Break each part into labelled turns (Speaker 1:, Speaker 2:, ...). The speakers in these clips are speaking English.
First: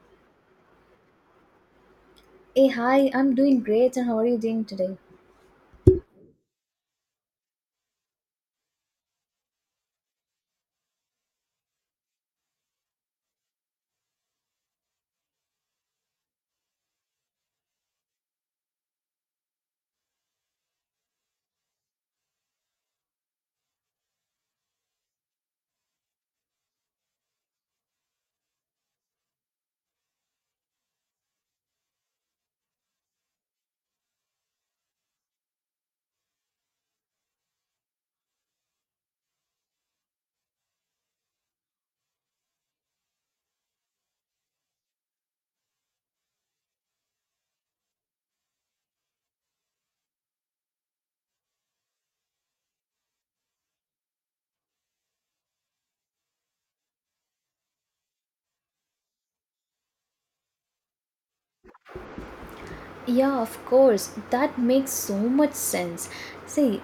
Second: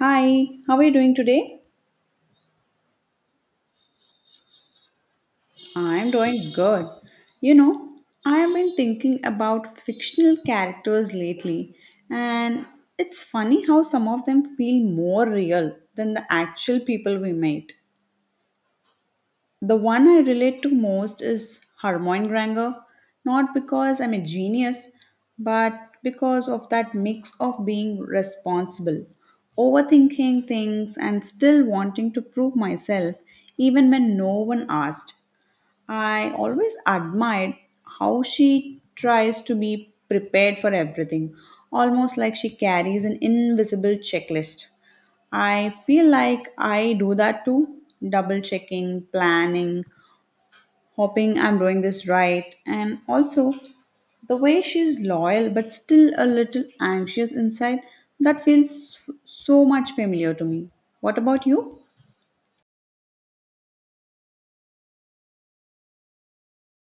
Speaker 1: Hi, how are you doing today?
Speaker 2: Hey, hi, I'm doing great, and how are you doing today?
Speaker 1: I'm doing good. You know, I have been thinking about fictional characters lately, and it's funny how some of them feel more real than the actual people we meet. The one I relate to most is Hermione Granger, not because I'm a genius, but because of that mix of being responsible, overthinking things, and still wanting to prove myself even when no one asked. I always admired how she tries to be prepared for everything, almost like she carries an invisible checklist. I feel like I do that too, double checking, planning, hoping I'm doing this right, and also the way she's loyal but still a little anxious inside, that feels so much familiar to me. What about you?
Speaker 2: Yeah, of course, that makes so much sense. See,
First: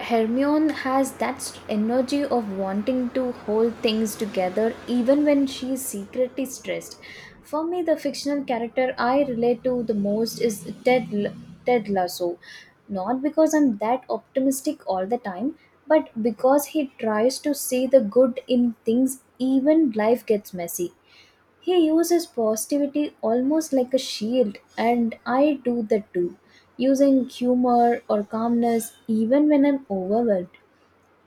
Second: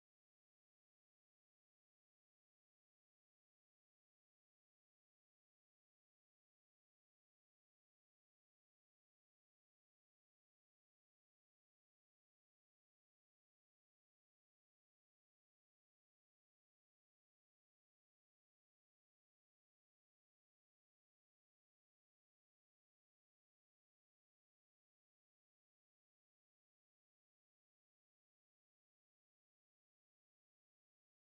Speaker 2: Hermione has that energy of wanting to hold things together even when she is secretly stressed. For me, the fictional character I relate to the most is Ted Lasso. Not because I'm that optimistic all the time, but because he tries to see the good in things even life gets messy. He uses positivity almost like a shield, and I do that too, using humor or calmness even when I'm overwhelmed.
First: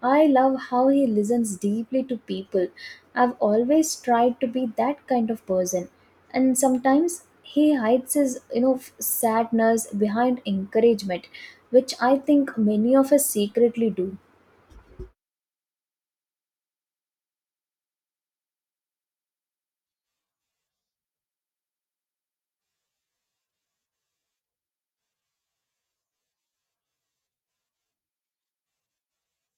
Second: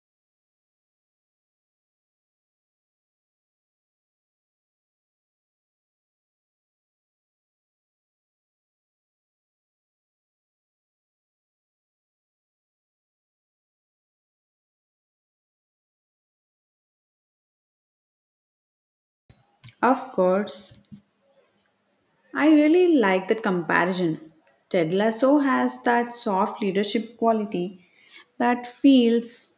Speaker 2: I love how he listens deeply to people. I've always tried to be that kind of person, and sometimes he hides his sadness behind encouragement, which I think many of us secretly do.
Speaker 1: Of course, I really like that comparison. Ted Lasso has that soft leadership quality that feels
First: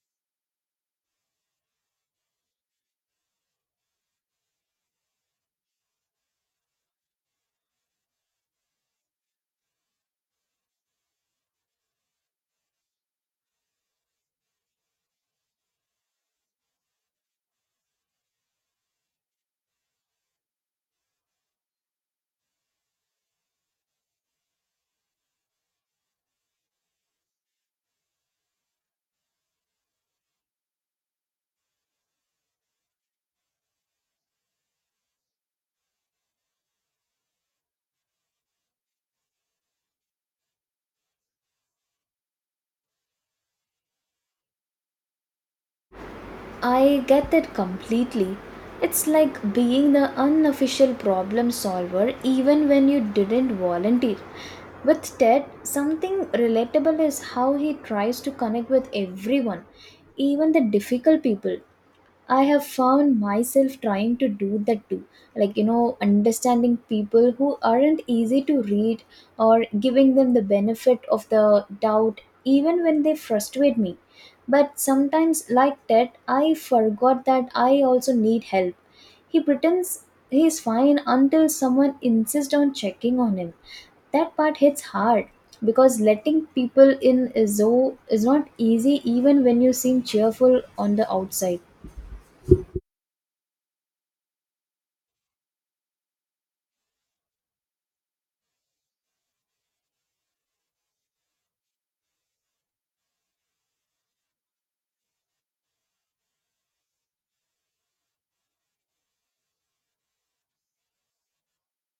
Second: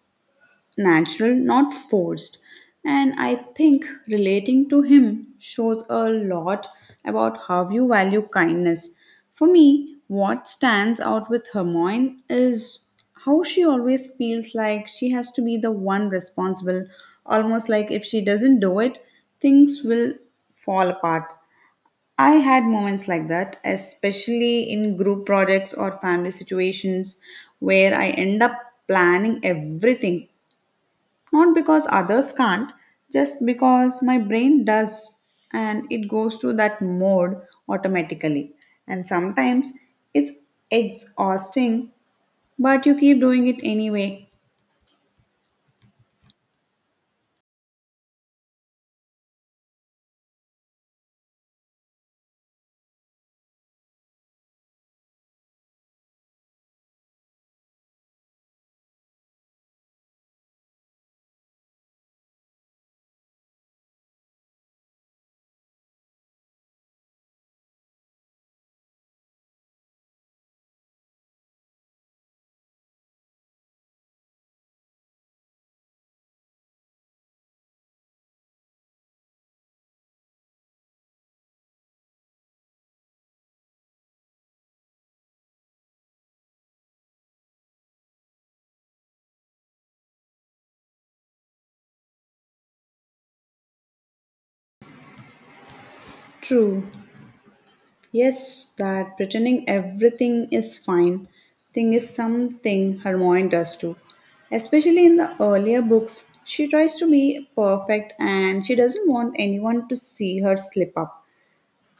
Speaker 1: natural, not forced. And I think relating to him shows a lot about how you value kindness. For me, what stands out with Hermione is how she always feels like she has to be the one responsible, almost like if she doesn't do it, things will fall apart. I had moments like that, especially in group projects or family situations where I end up planning everything, not because others can't, just because my brain does and it goes to that mode automatically. And sometimes it's exhausting, but you keep doing it anyway.
Speaker 2: I get that completely. It's like being the unofficial problem solver even when you didn't volunteer. With Ted, something relatable is how he tries to connect with everyone, even the difficult people. I have found myself trying to do that too. Like, you know, understanding people who aren't easy to read or giving them the benefit of the doubt, even when they frustrate me. But sometimes, like that, I forgot that I also need help. He pretends he's fine until someone insists on checking on him, that part hits hard because letting people in is not easy even when you seem cheerful on the outside.
Speaker 1: True. Yes, that pretending everything is fine thing is something Hermione does too. Especially in the earlier books, she tries to be perfect and she doesn't want anyone to see her slip up.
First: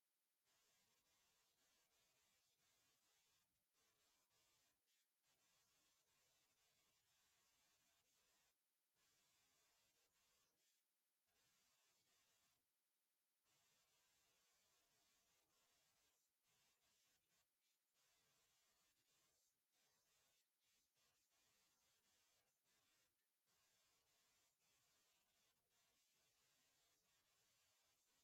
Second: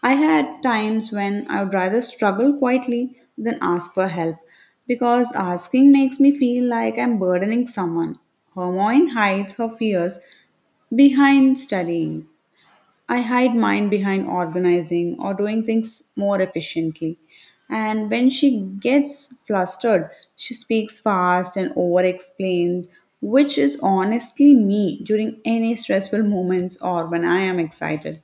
Speaker 1: I had times when I would rather struggle quietly than ask for help, because asking makes me feel like I'm burdening someone. Hermione hides her fears behind studying. I hide mine behind organizing or doing things more efficiently. And when she gets flustered, she speaks fast and over explains, which is honestly me during any stressful moments or when I am excited.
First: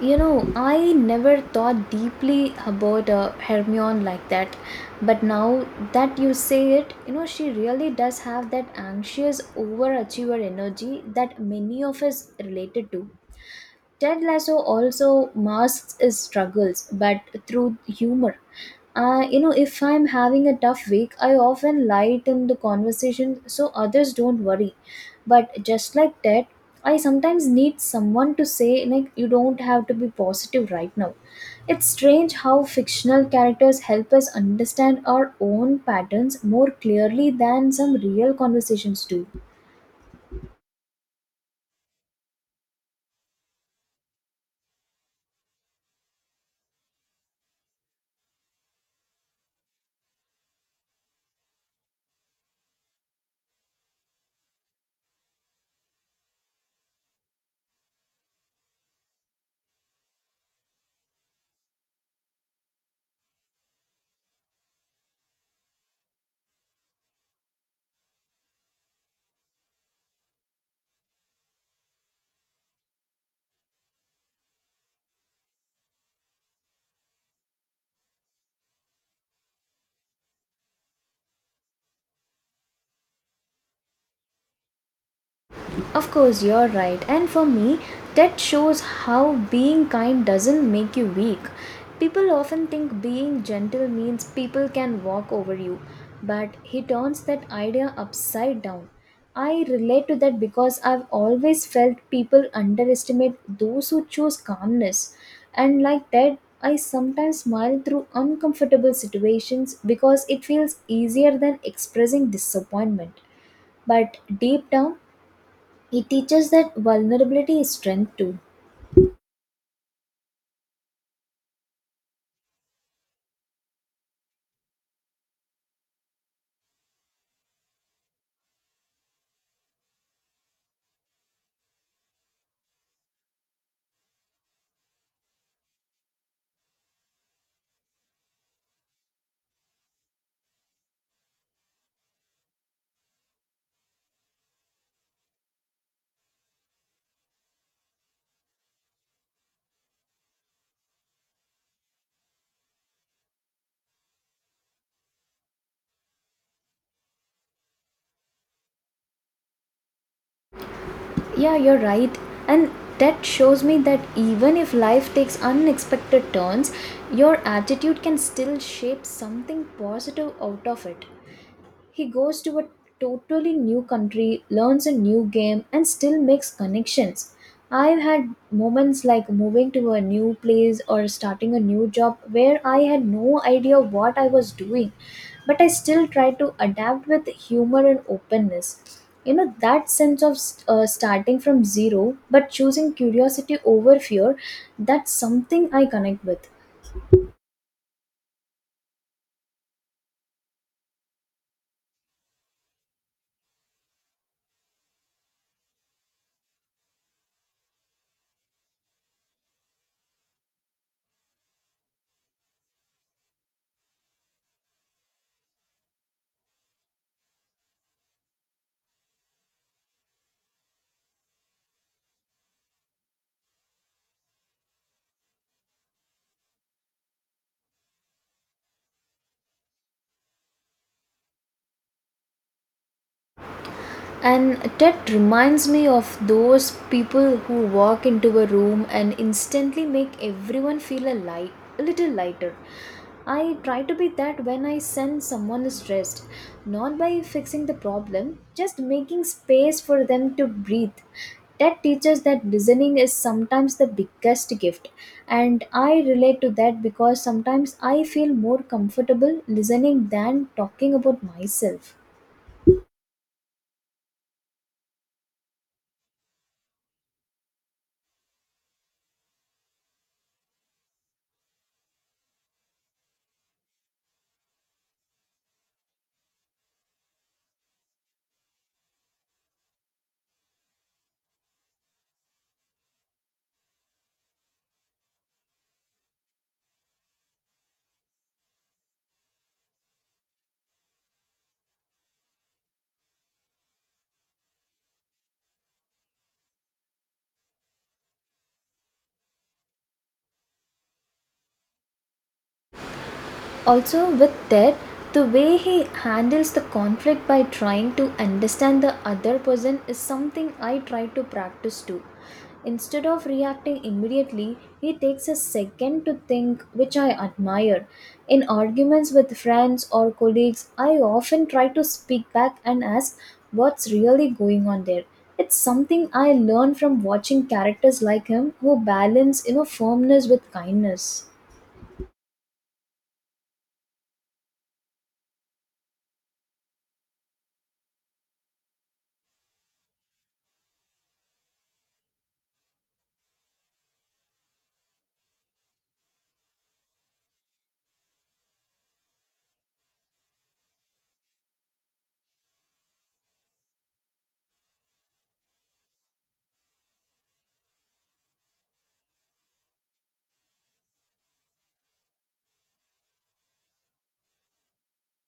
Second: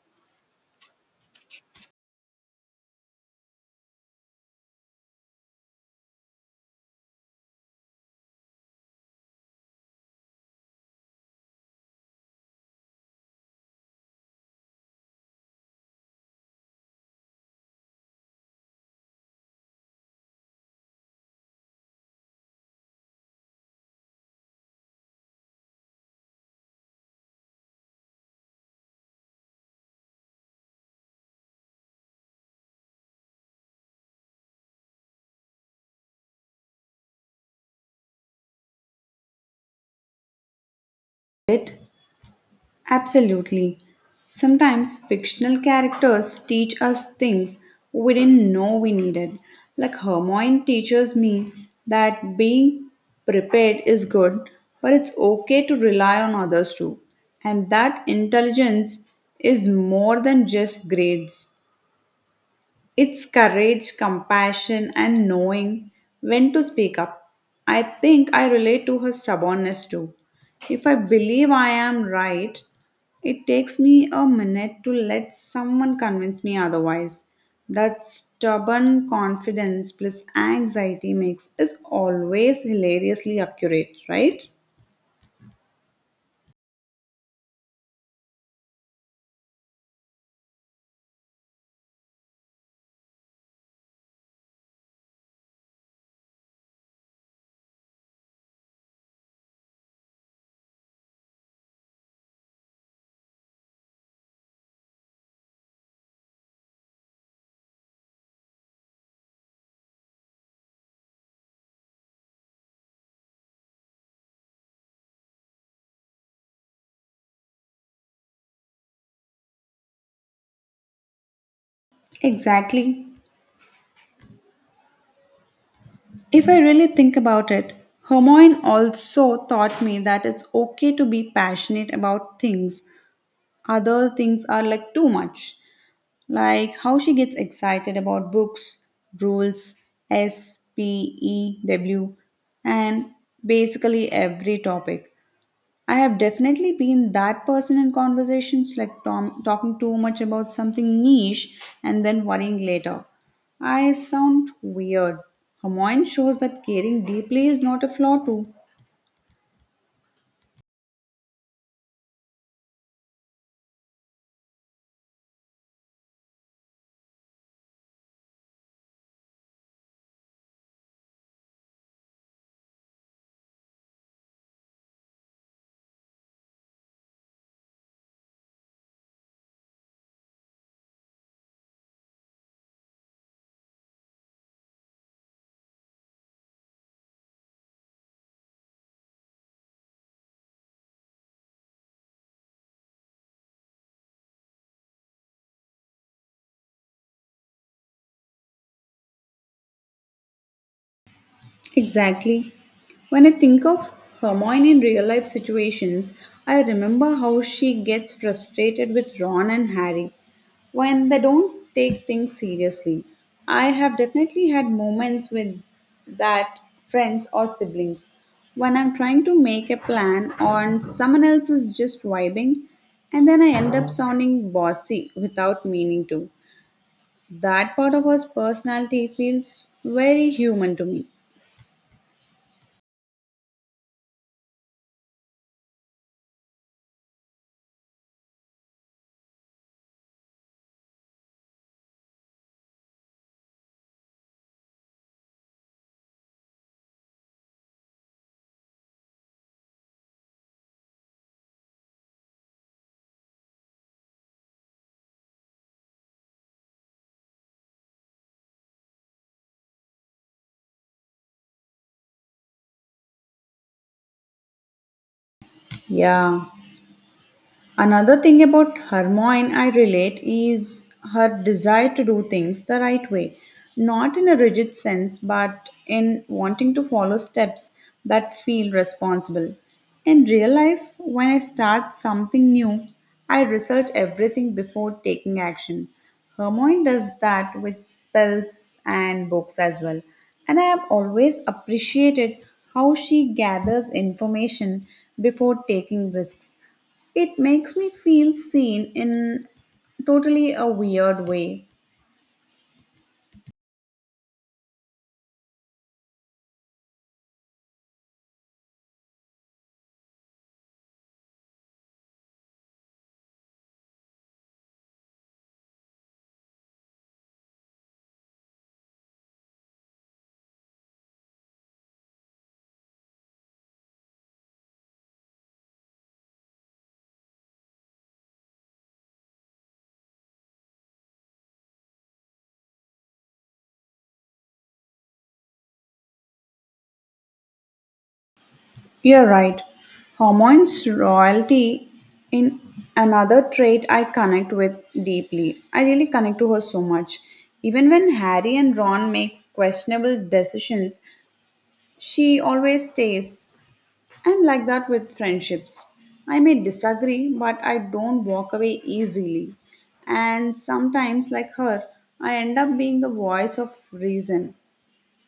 Speaker 2: I never thought deeply about Hermione like that, but now that you say it, she really does have that anxious overachiever energy that many of us related to. Ted Lasso also masks his struggles, but through humor. If I'm having a tough week, I often lighten the conversation so others don't worry. But just like Ted, I sometimes need someone to say, like, you don't have to be positive right now. It's strange how fictional characters help us understand our own patterns more clearly than some real conversations do.
Speaker 1: It— Absolutely. Sometimes fictional characters teach us things we didn't know we needed. Like Hermione teaches me that being prepared is good, but it's okay to rely on others too. And that intelligence is more than just grades. It's courage, compassion, and knowing when to speak up. I think I relate to her stubbornness too. If I believe I am right, it takes me a minute to let someone convince me otherwise. That stubborn confidence plus anxiety mix is always hilariously accurate, right?
Speaker 2: Of course, you're right. And for me, that shows how being kind doesn't make you weak. People often think being gentle means people can walk over you, but he turns that idea upside down. I relate to that because I've always felt people underestimate those who choose calmness. And like that, I sometimes smile through uncomfortable situations because it feels easier than expressing disappointment. But deep down, it teaches that vulnerability is strength too.
Speaker 1: Exactly. If I really think about it, Hermione also taught me that it's okay to be passionate about things. Other things are like too much, like how she gets excited about books, rules, S, P, E, W, and basically every topic. I have definitely been that person in conversations, like talking too much about something niche and then worrying later. I sound weird. Hermione shows that caring deeply is not a flaw, too.
Speaker 2: Yeah, you're right. And that shows me that even if life takes unexpected turns, your attitude can still shape something positive out of it. He goes to a totally new country, learns a new game, and still makes connections. I've had moments like moving to a new place or starting a new job where I had no idea what I was doing, but I still try to adapt with humor and openness. That sense of starting from zero but choosing curiosity over fear, that's something I connect with.
Speaker 1: Exactly. When I think of Hermione in real life situations, I remember how she gets frustrated with Ron and Harry when they don't take things seriously. I have definitely had moments with that, friends or siblings, when I'm trying to make a plan on someone else is just vibing and then I end up sounding bossy without meaning to. That part of us personality feels very human to me.
Speaker 2: And that reminds me of those people who walk into a room and instantly make everyone feel a light, a little lighter. I try to be that when I sense someone is stressed, not by fixing the problem, just making space for them to breathe. That teaches that listening is sometimes the biggest gift, and I relate to that because sometimes I feel more comfortable listening than talking about myself.
Speaker 1: Yeah. Another thing about Hermione I relate is her desire to do things the right way, not in a rigid sense, but in wanting to follow steps that feel responsible. In real life, when I start something new, I research everything before taking action. Hermione does that with spells and books as well. And I have always appreciated how she gathers information before taking risks. It makes me feel seen in totally a weird way.
Speaker 2: Also, with that, the way he handles the conflict by trying to understand the other person is something I try to practice too. Instead of reacting immediately, he takes a second to think, which I admire. In arguments with friends or colleagues, I often try to speak back and ask what's really going on there. It's something I learned from watching characters like him who balance, you know, firmness with kindness.
Speaker 1: You're right. Hormones royalty in another trait I connect with deeply. I really connect to her so much. Even when Harry and Ron makes questionable decisions, she always stays. I'm like that with friendships. I may disagree, but I don't walk away easily. And sometimes, like her, I end up being the voice of reason,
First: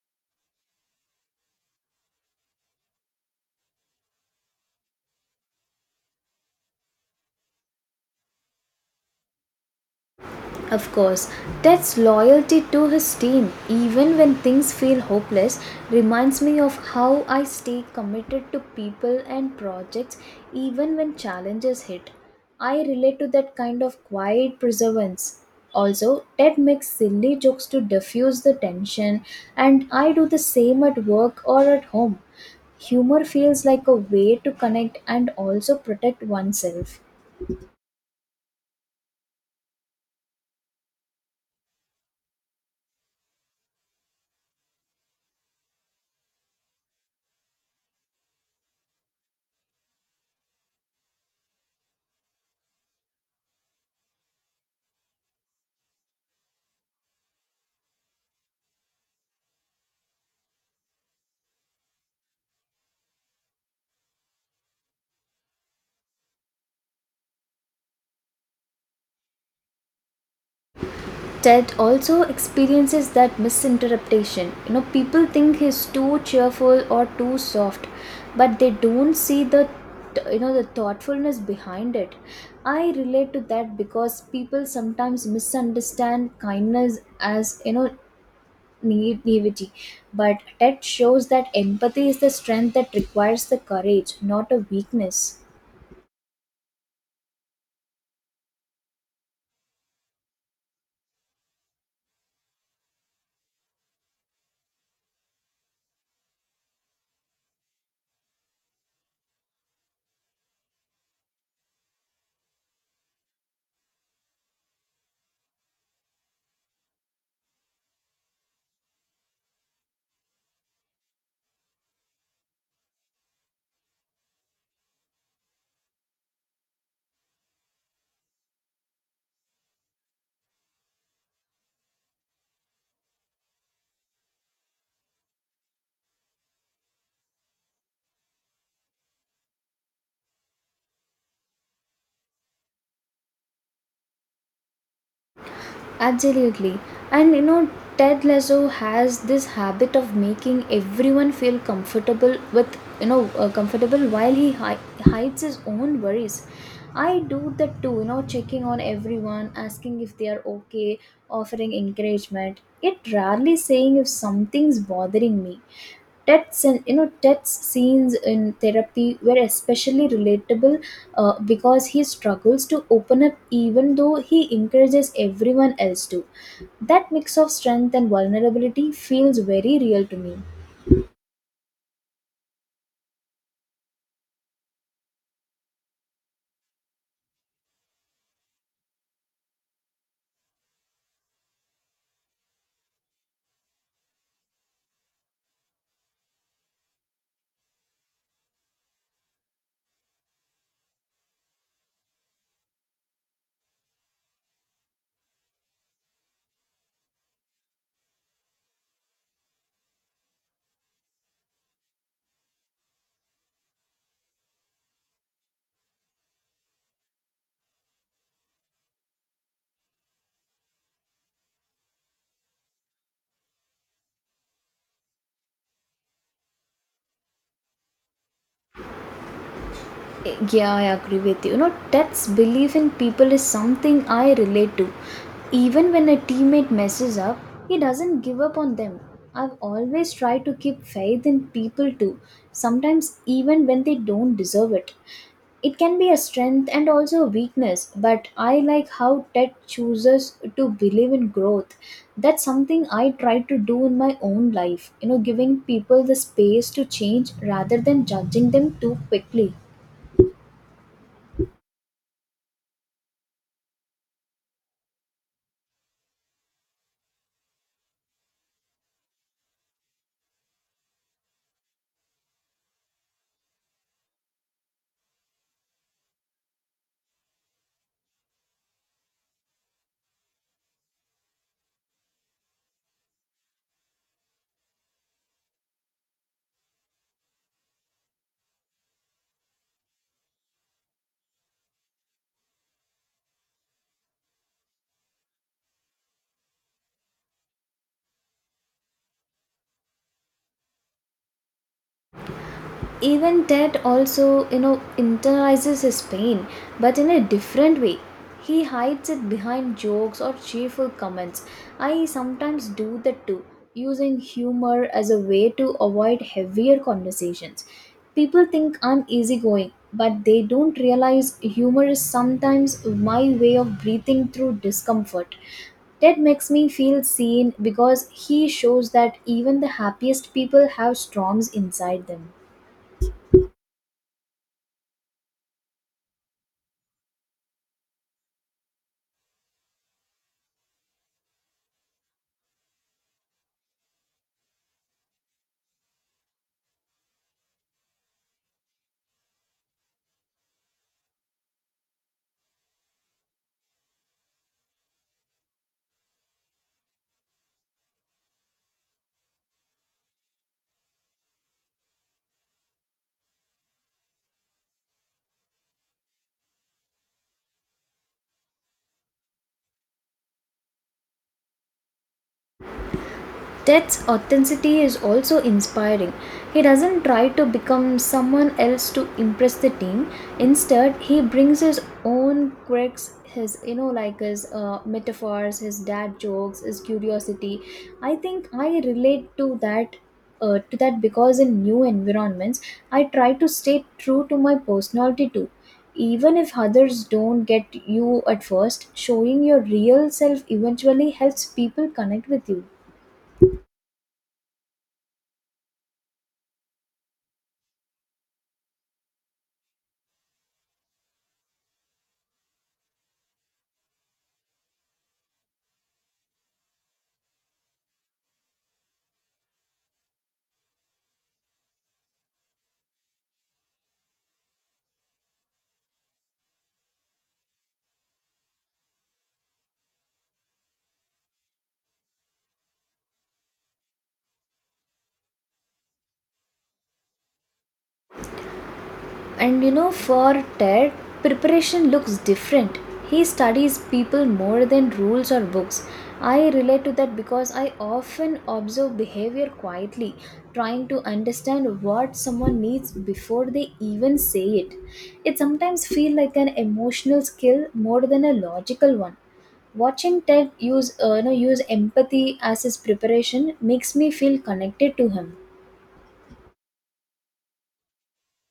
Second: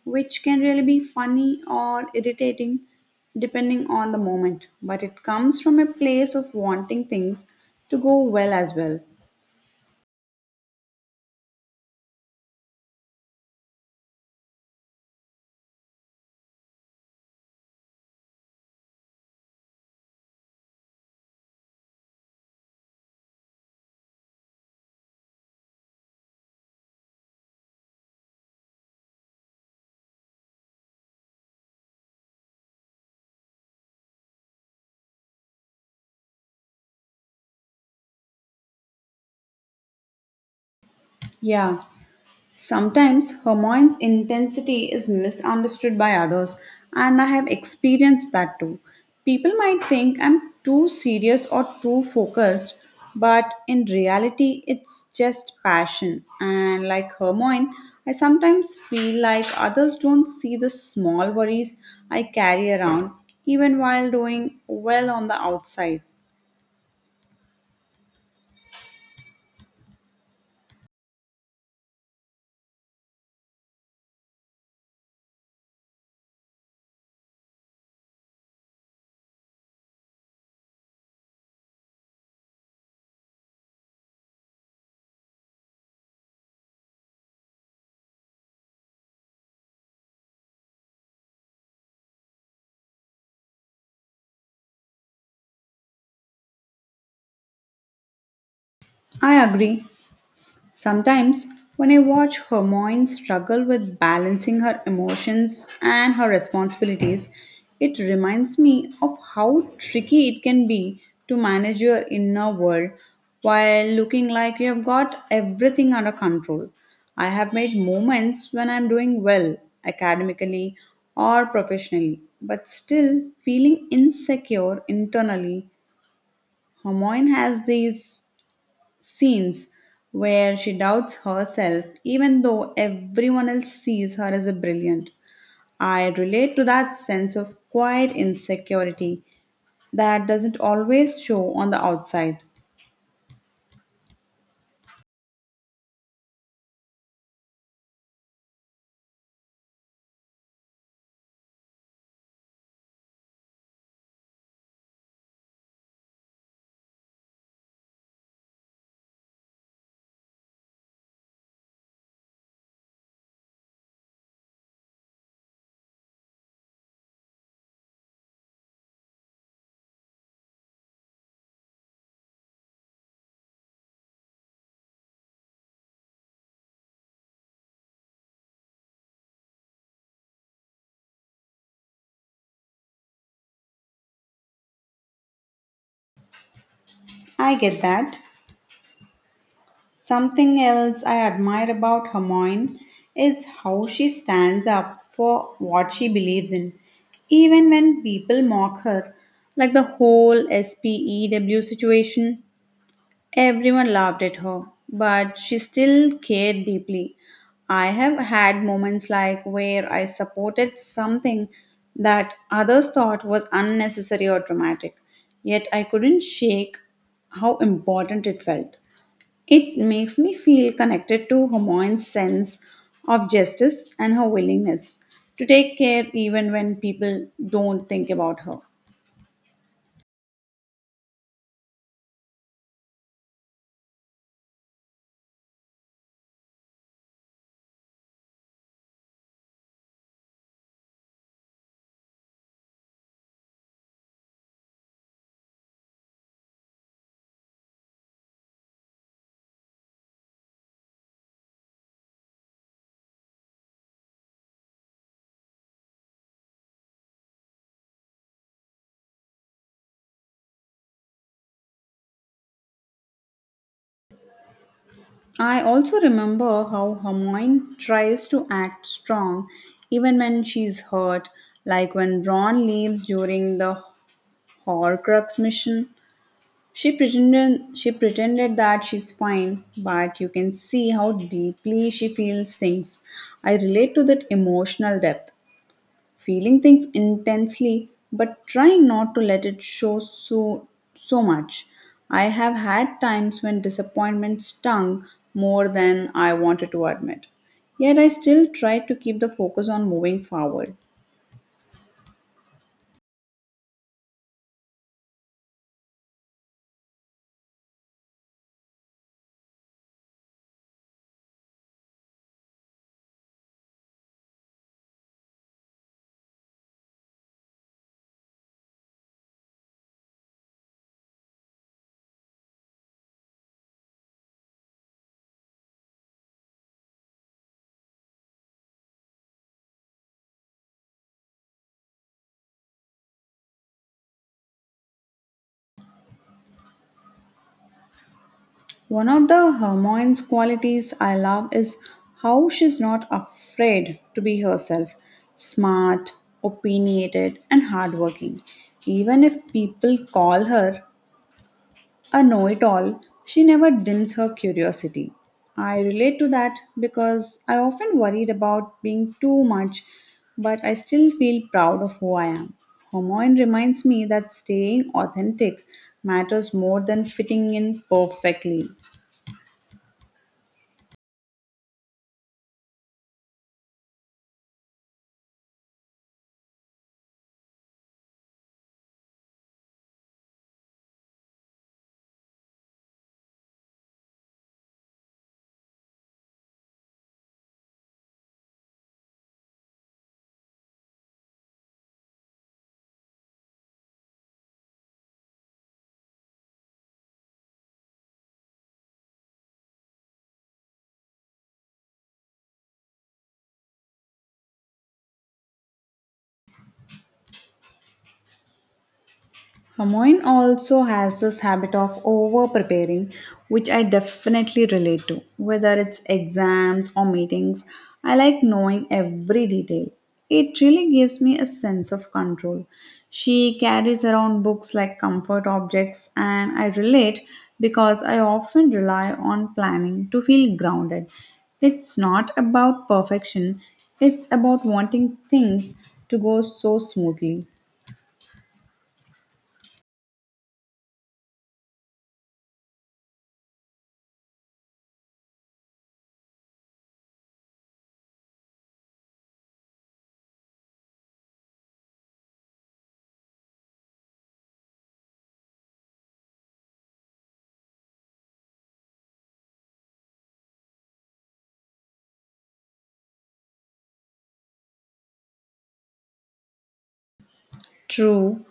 Speaker 1: which can really be funny or irritating depending on the moment. But it comes from a place of wanting things to go well as well.
Speaker 2: Of course, Ted's loyalty to his team, even when things feel hopeless, reminds me of how I stay committed to people and projects even when challenges hit. I relate to that kind of quiet perseverance. Also, Ted makes silly jokes to diffuse the tension, and I do the same at work or at home. Humor feels like a way to connect and also protect oneself.
Speaker 1: Yeah. Sometimes Hermione's intensity is misunderstood by others, and I have experienced that too. People might think I'm too serious or too focused, but in reality, it's just passion. And like Hermione, I sometimes feel like others don't see the small worries I carry around, even while doing well on the outside.
Speaker 2: Ted also experiences that misinterpretation. You know, people think he's too cheerful or too soft, but they don't see the the thoughtfulness behind it. I relate to that because people sometimes misunderstand kindness as naivety, but Ted shows that empathy is the strength that requires the courage, not a weakness.
Speaker 1: I agree. Sometimes, when I watch Hermione struggle with balancing her emotions and her responsibilities, it reminds me of how tricky it can be to manage your inner world while looking like you have got everything under control. I have made moments when I'm doing well academically or professionally, but still feeling insecure internally. Hermione has these scenes where she doubts herself, even though everyone else sees her as a brilliant. I relate to that sense of quiet insecurity that doesn't always show on the outside.
Speaker 2: Absolutely. And you know, Ted Lasso has this habit of making everyone feel comfortable with, you know, comfortable while he hides his own worries. I do that too, you know, checking on everyone, asking if they are okay, offering encouragement, yet rarely saying if something's bothering me. Ted's and you know Ted's scenes in therapy were especially relatable because he struggles to open up even though he encourages everyone else to. That mix of strength and vulnerability feels very real to me.
Speaker 1: I get that. Something else I admire about Hermione is how she stands up for what she believes in, even when people mock her, like the whole SPEW situation. Everyone laughed at her, but she still cared deeply. I have had moments like where I supported something that others thought was unnecessary or dramatic, yet I couldn't shake how important it felt. It makes me feel connected to Hermione's sense of justice and her willingness to take care even when people don't think about her.
Speaker 2: Yeah, I agree with you. You know, Ted's belief in people is something I relate to. Even when a teammate messes up, he doesn't give up on them. I've always tried to keep faith in people too, sometimes even when they don't deserve it. It can be a strength and also a weakness, but I like how Ted chooses to believe in growth. That's something I try to do in my own life, you know, giving people the space to change rather than judging them too quickly.
Speaker 1: I also remember how Hermione tries to act strong even when she's hurt, like when Ron leaves during the Horcrux mission. She pretended that she's fine, but you can see how deeply she feels things. I relate to that emotional depth, feeling things intensely but trying not to let it show so much. I have had times when disappointment stung more than I wanted to admit, yet I still tried to keep the focus on moving forward.
Speaker 2: Even Ted also, you know, internalizes his pain, but in a different way. He hides it behind jokes or cheerful comments. I sometimes do that too, using humor as a way to avoid heavier conversations. People think I'm easygoing, but they don't realize humor is sometimes my way of breathing through discomfort. Ted makes me feel seen because he shows that even the happiest people have storms inside them.
Speaker 1: One of the Hermione's qualities I love is how she's not afraid to be herself, smart, opinionated and hardworking. Even if people call her a know it all, she never dims her curiosity. I relate to that because I often worried about being too much, but I still feel proud of who I am. Homoin reminds me that staying authentic matters more than fitting in perfectly.
Speaker 2: Ted's authenticity is also inspiring. He doesn't try to become someone else to impress the team. Instead, he brings his own quirks, his metaphors, his dad jokes, his curiosity. I think I relate to that. To that because in new environments I try to stay true to my personality too, even if others don't get you at first. Showing your real self eventually helps people connect with you.
Speaker 1: Hamoin also has this habit of over preparing, which I definitely relate to. Whether it's exams or meetings, I like knowing every detail. It really gives me a sense of control. She carries around books like comfort objects, and I relate because I often rely on planning to feel grounded. It's not about perfection, it's about wanting things to go so smoothly.
Speaker 2: And you know, for Ted, preparation looks different. He studies people more than rules or books. I relate to that because I often observe behavior quietly, trying to understand what someone needs before they even say it. It sometimes feels like an emotional skill more than a logical one. Watching Ted use empathy as his preparation makes me feel connected to him.
Speaker 1: True,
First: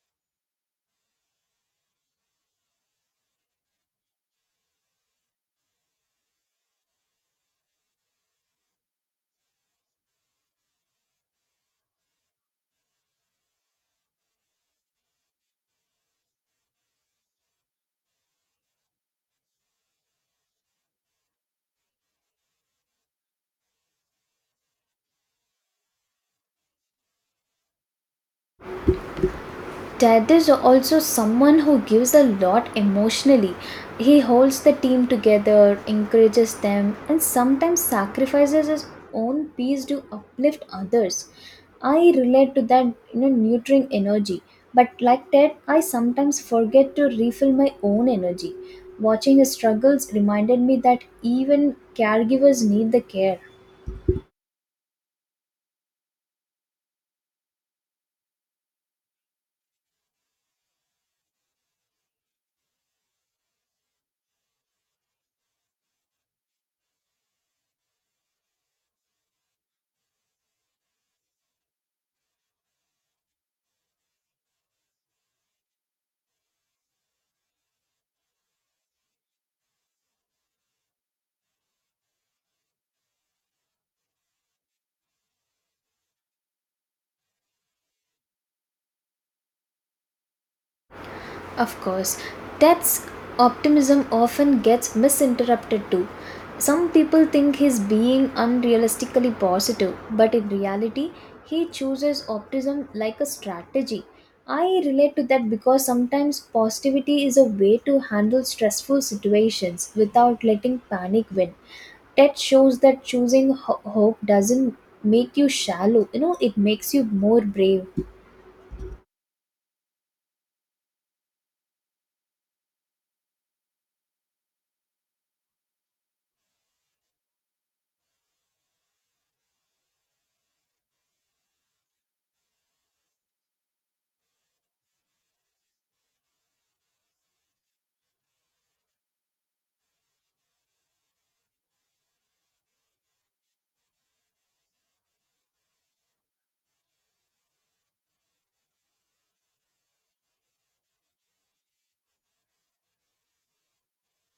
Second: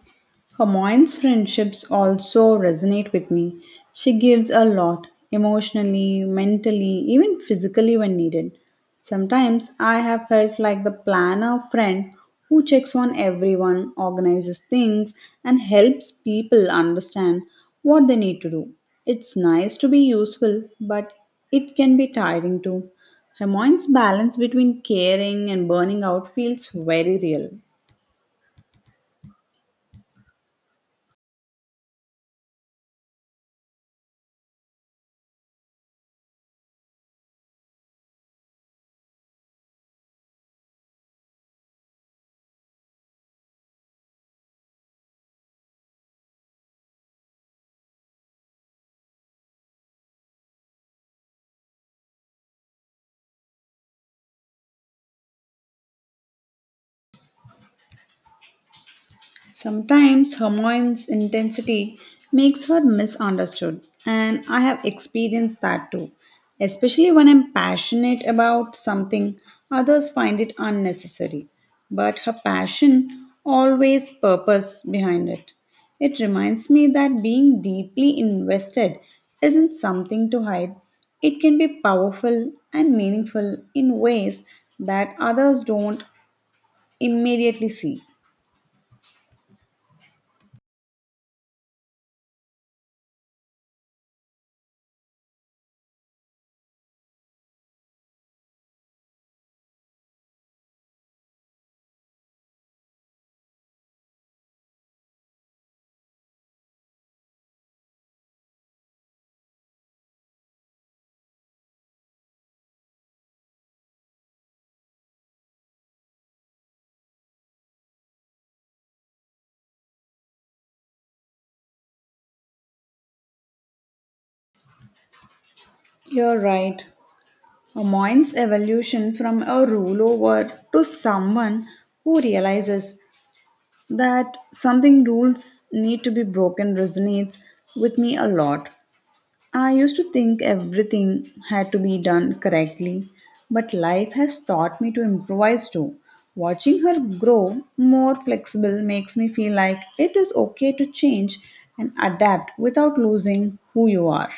Speaker 1: Hermione's friendships also resonate with me. She gives a lot, emotionally, mentally, even physically when needed. Sometimes I have felt like the planner friend who checks on everyone, organizes things, and helps people understand what they need to do. It's nice to be useful, but it can be tiring too. Hermione's balance between caring and burning out feels very real.
Speaker 2: Dad is also someone who gives a lot emotionally. He holds the team together, encourages them, and sometimes sacrifices his own peace to uplift others. I relate to that, you know, nurturing energy. But like Ted, I sometimes forget to refill my own energy. Watching his struggles reminded me that even caregivers need the care.
Speaker 1: Sometimes Hermione's intensity makes her misunderstood, and I have experienced that too. Especially when I'm passionate about something, others find it unnecessary. But her passion always purpose behind it. It reminds me that being deeply invested isn't something to hide. It can be powerful and meaningful in ways that others don't immediately see.
Speaker 2: Of course, that's optimism often gets misinterpreted too. Some people think he's being unrealistically positive, but in reality, he chooses optimism like a strategy. I relate to that because sometimes positivity is a way to handle stressful situations without letting panic win. That shows that choosing hope doesn't make you shallow, you know, it makes you more brave.
Speaker 1: You're right. Mind's evolution from a rule over to someone who realizes that something rules need to be broken resonates with me a lot. I used to think everything had to be done correctly, but life has taught me to improvise too. Watching her grow more flexible makes me feel like it is okay to change and adapt without losing who you are.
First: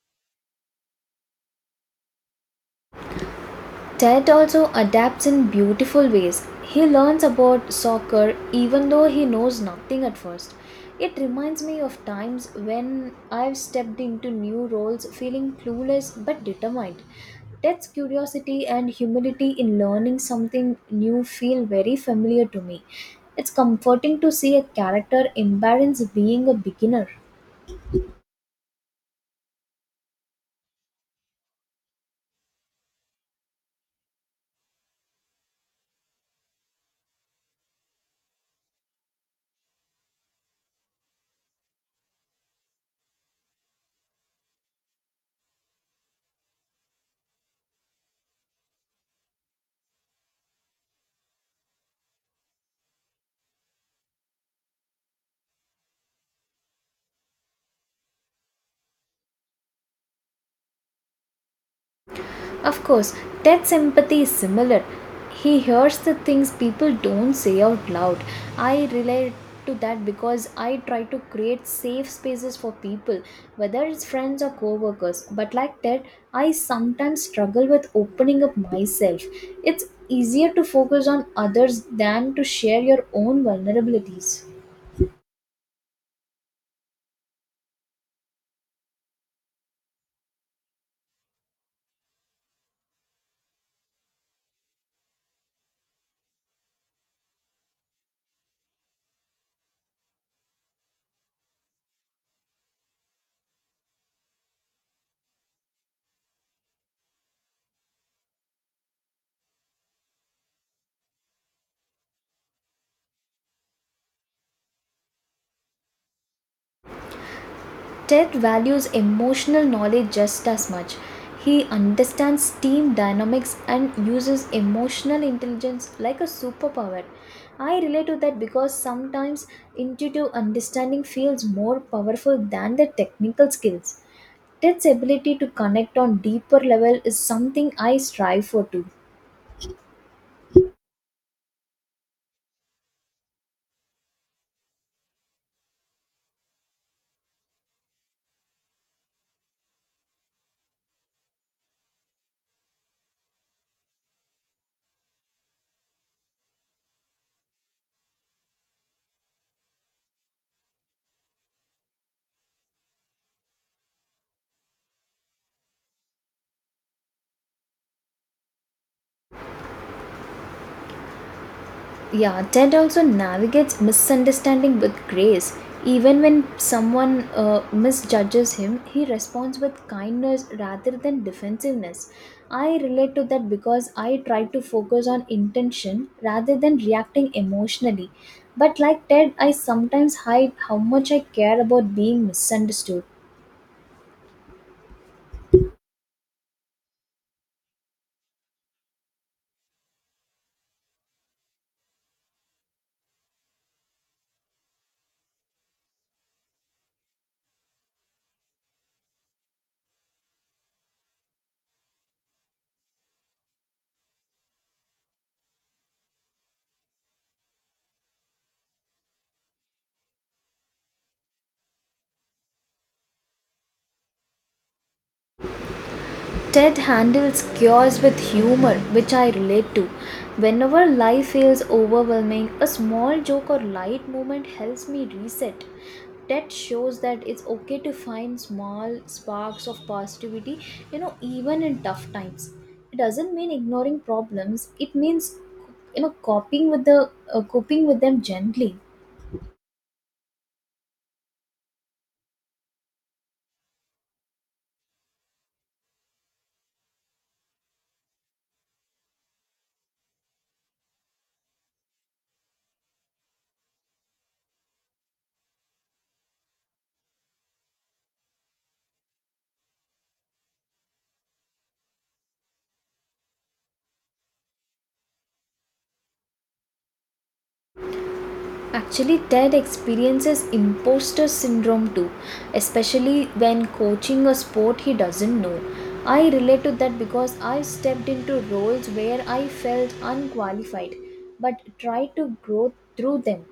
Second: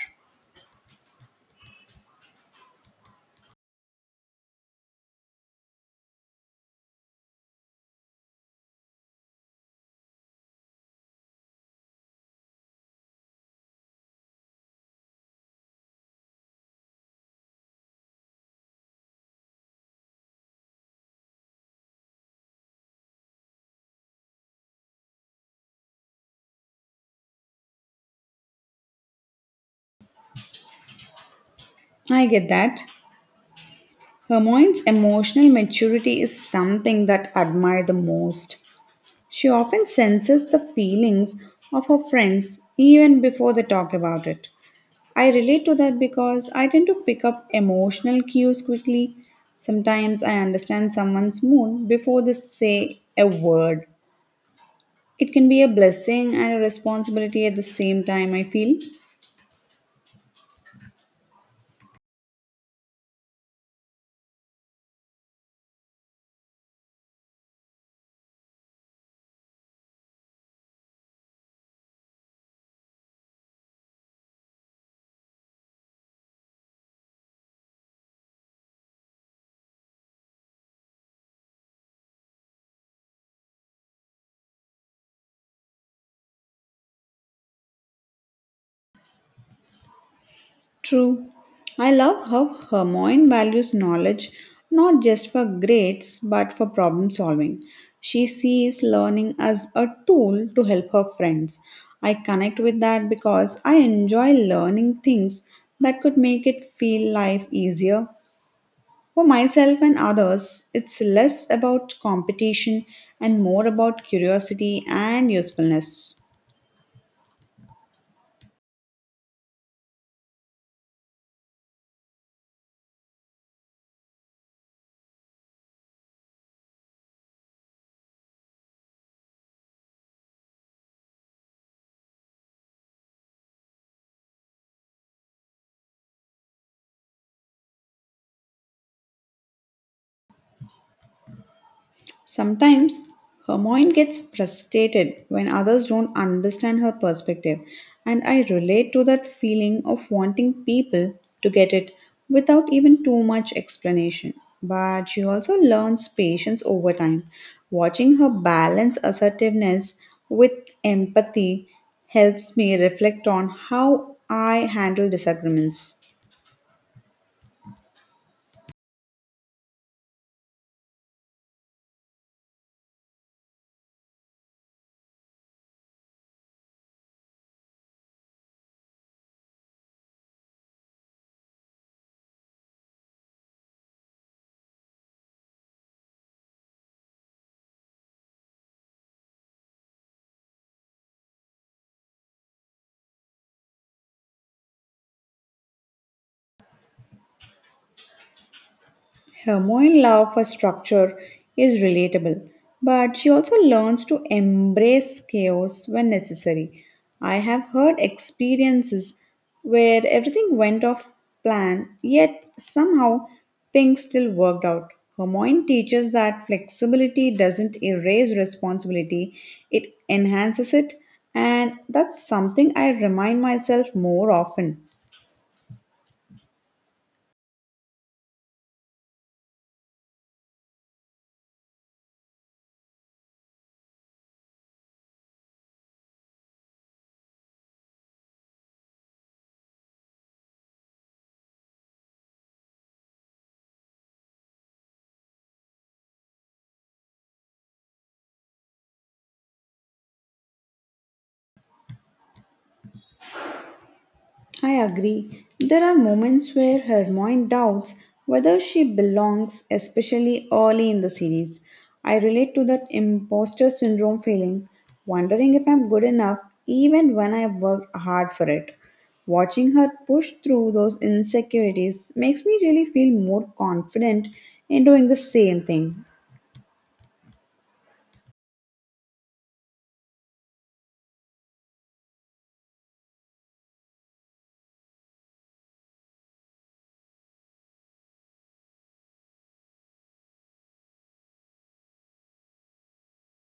Speaker 2: Ted also adapts in beautiful ways. He learns about soccer even though he knows nothing at first. It reminds me of times when I've stepped into new roles feeling clueless but determined. Ted's curiosity and humility in learning something new feel very familiar to me. It's comforting to see a character embrace being a beginner.
Speaker 1: I get that. Hermione's emotional maturity is something that I admire the most. She often senses the feelings of her friends even before they talk about it. I relate to that because I tend to pick up emotional cues quickly. Sometimes I understand someone's mood before they say a word. It can be a blessing and a responsibility at the same time, I feel.
Speaker 2: Of course, that sympathy is similar. He hears the things people don't say out loud. I relate to that because I try to create safe spaces for people, whether it's friends or co-workers. But like that, I sometimes struggle with opening up myself. It's easier to focus on others than to share your own vulnerabilities.
Speaker 1: True. I love how Hermione values knowledge not just for grades but for problem solving. She sees learning as a tool to help her friends. I connect with that because I enjoy learning things that could make it feel life easier. For myself and others, it's less about competition and more about curiosity and usefulness.
Speaker 2: Ted values emotional knowledge just as much. He understands team dynamics and uses emotional intelligence like a superpower. I relate to that because sometimes intuitive understanding feels more powerful than the technical skills. Ted's ability to connect on deeper level is something I strive for too.
Speaker 1: Sometimes Hermione gets frustrated when others don't understand her perspective, and I relate to that feeling of wanting people to get it without even too much explanation. But she also learns patience over time. Watching her balance assertiveness with empathy helps me reflect on how I handle disagreements.
Speaker 2: Yeah, Ted also navigates misunderstanding with grace. Even when someone misjudges him, he responds with kindness rather than defensiveness. I relate to that because I try to focus on intention rather than reacting emotionally. But like Ted, I sometimes hide how much I care about being misunderstood.
Speaker 1: Her moral love for structure is relatable, but she also learns to embrace chaos when necessary. I have heard experiences where everything went off plan, yet somehow things still worked out. Hermione teaches that flexibility doesn't erase responsibility, it enhances it, and that's something I remind myself more often.
Speaker 2: Ted handles chaos with humor, which I relate to. Whenever life feels overwhelming, a small joke or light moment helps me reset. Ted shows that it's okay to find small sparks of positivity, you know, even in tough times. It doesn't mean ignoring problems, it means you know coping with the coping with them gently.
Speaker 1: I agree. There are moments where Hermione doubts whether she belongs, especially early in the series. I relate to that imposter syndrome feeling, wondering if I'm good enough even when I've worked hard for it. Watching her push through those insecurities makes me really feel more confident in doing the same thing.
Speaker 2: Actually, Ted experiences imposter syndrome too, especially when coaching a sport he doesn't know. I relate to that because I stepped into roles where I felt unqualified but tried to grow through them.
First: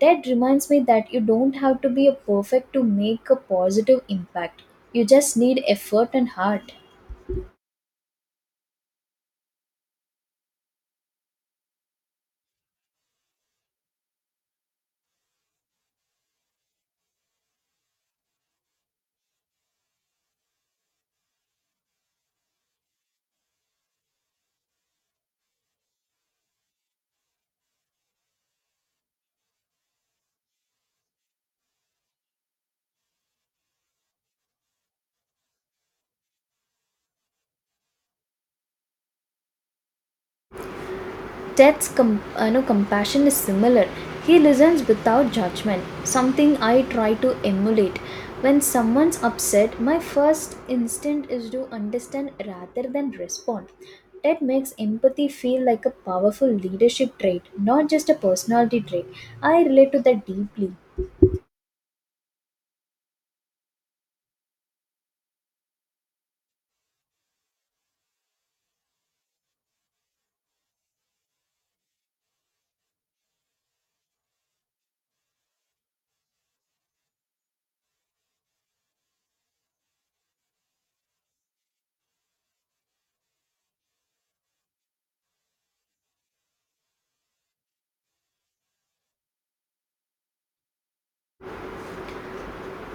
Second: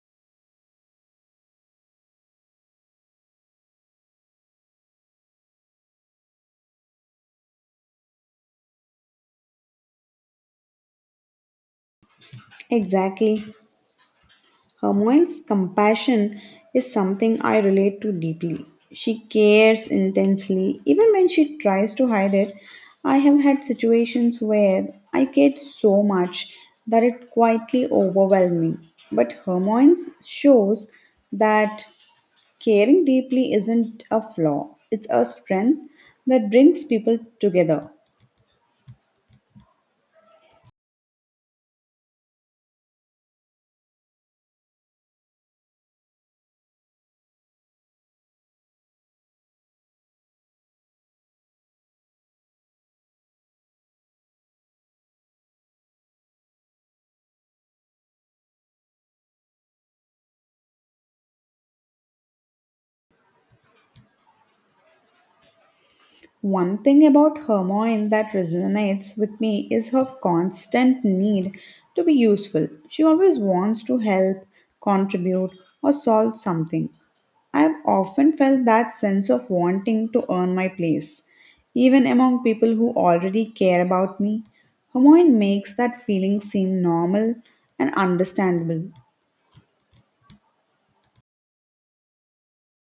Speaker 2: Ted reminds me that you don't have to be a perfect to make a positive impact. You just need effort and heart.
Speaker 1: Exactly. Hermione's compassion is something I relate to deeply. She cares intensely, even when she tries to hide it. I have had situations where I cared so much that it quietly overwhelmed me. But Hermione's shows that caring deeply isn't a flaw, it's a strength that brings people together.
Speaker 2: Ted's com- you know, Compassion is similar. He listens without judgment, something I try to emulate. When someone's upset, my first instinct is to understand rather than respond. Ted makes empathy feel like a powerful leadership trait, not just a personality trait. I relate to that deeply.
Speaker 1: One thing about Hermione that resonates with me is her constant need to be useful. She always wants to help, contribute, or solve something. I've often felt that sense of wanting to earn my place, even among people who already care about me. Hermione makes that feeling seem normal and understandable.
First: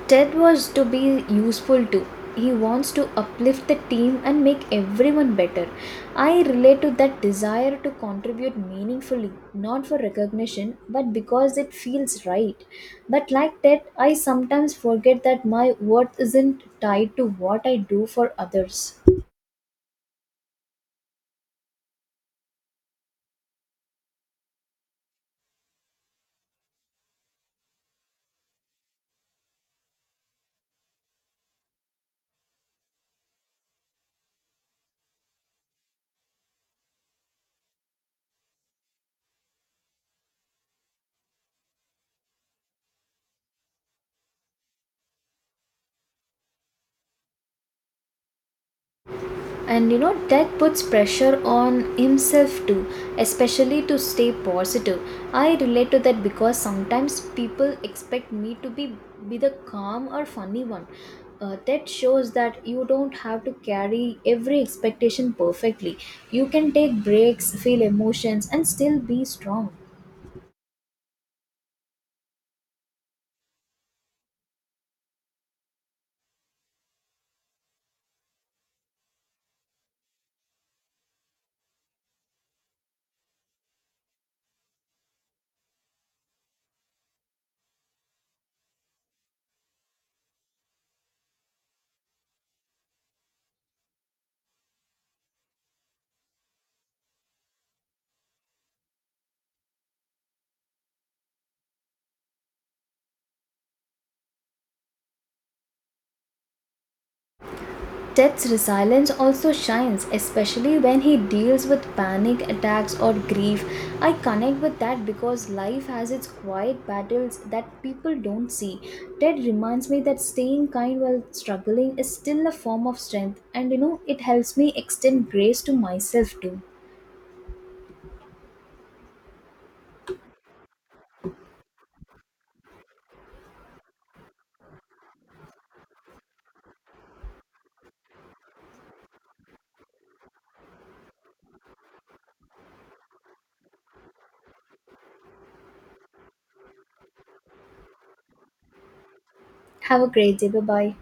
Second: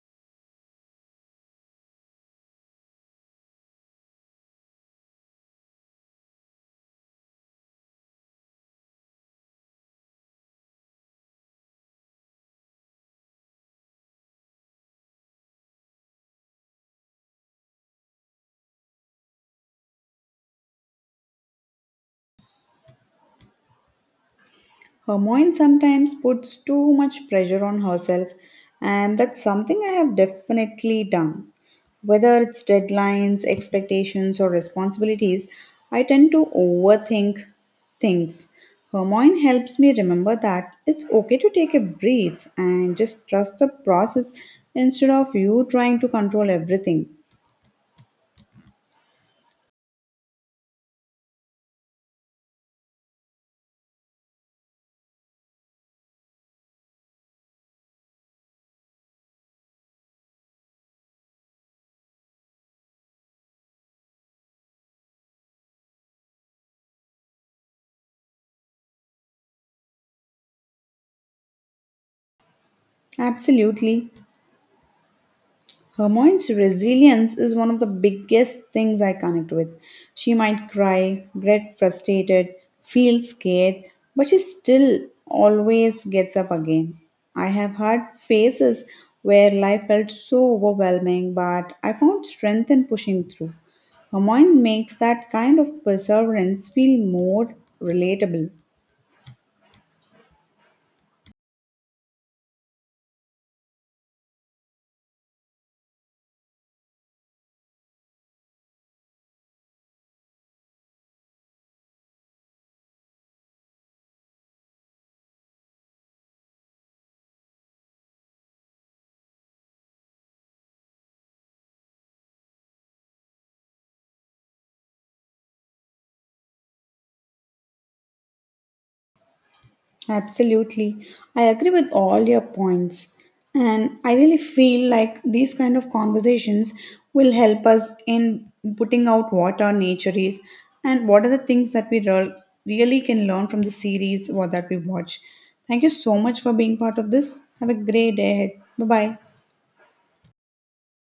Speaker 2: Ted was to be useful too. He wants to uplift the team and make everyone better. I relate to that desire to contribute meaningfully, not for recognition, but because it feels right. But like Ted, I sometimes forget that my worth isn't tied to what I do for others.
Speaker 1: Hermione sometimes puts too much pressure on herself, and that's something I have definitely done. Whether it's deadlines, expectations, or responsibilities, I tend to overthink things. Hermione helps me remember that it's okay to take a breath and just trust the process instead of you trying to control everything.
Speaker 2: And you know, that puts pressure on himself too, especially to stay positive. I relate to that because sometimes people expect me to be the calm or funny one. That shows that you don't have to carry every expectation perfectly. You can take breaks, feel emotions, and still be strong.
Speaker 1: Absolutely. Hermione's resilience is one of the biggest things I connect with. She might cry, get frustrated, feel scared, but she still always gets up again. I have had phases where life felt so overwhelming, but I found strength in pushing through. Hermione makes that kind of perseverance feel more relatable.
Speaker 2: Ted's resilience also shines, especially when he deals with panic attacks or grief. I connect with that because life has its quiet battles that people don't see. Ted reminds me that staying kind while struggling is still a form of strength, and you know, it helps me extend grace to myself too.
Speaker 1: Absolutely. I agree with all your points. And I really feel like these kind of conversations will help us in putting out what our nature is and what are the things that really can learn from the series or that we watch. Thank you so much for being part of this. Have a great day ahead. Bye bye.
Speaker 2: Have a great day. Bye bye.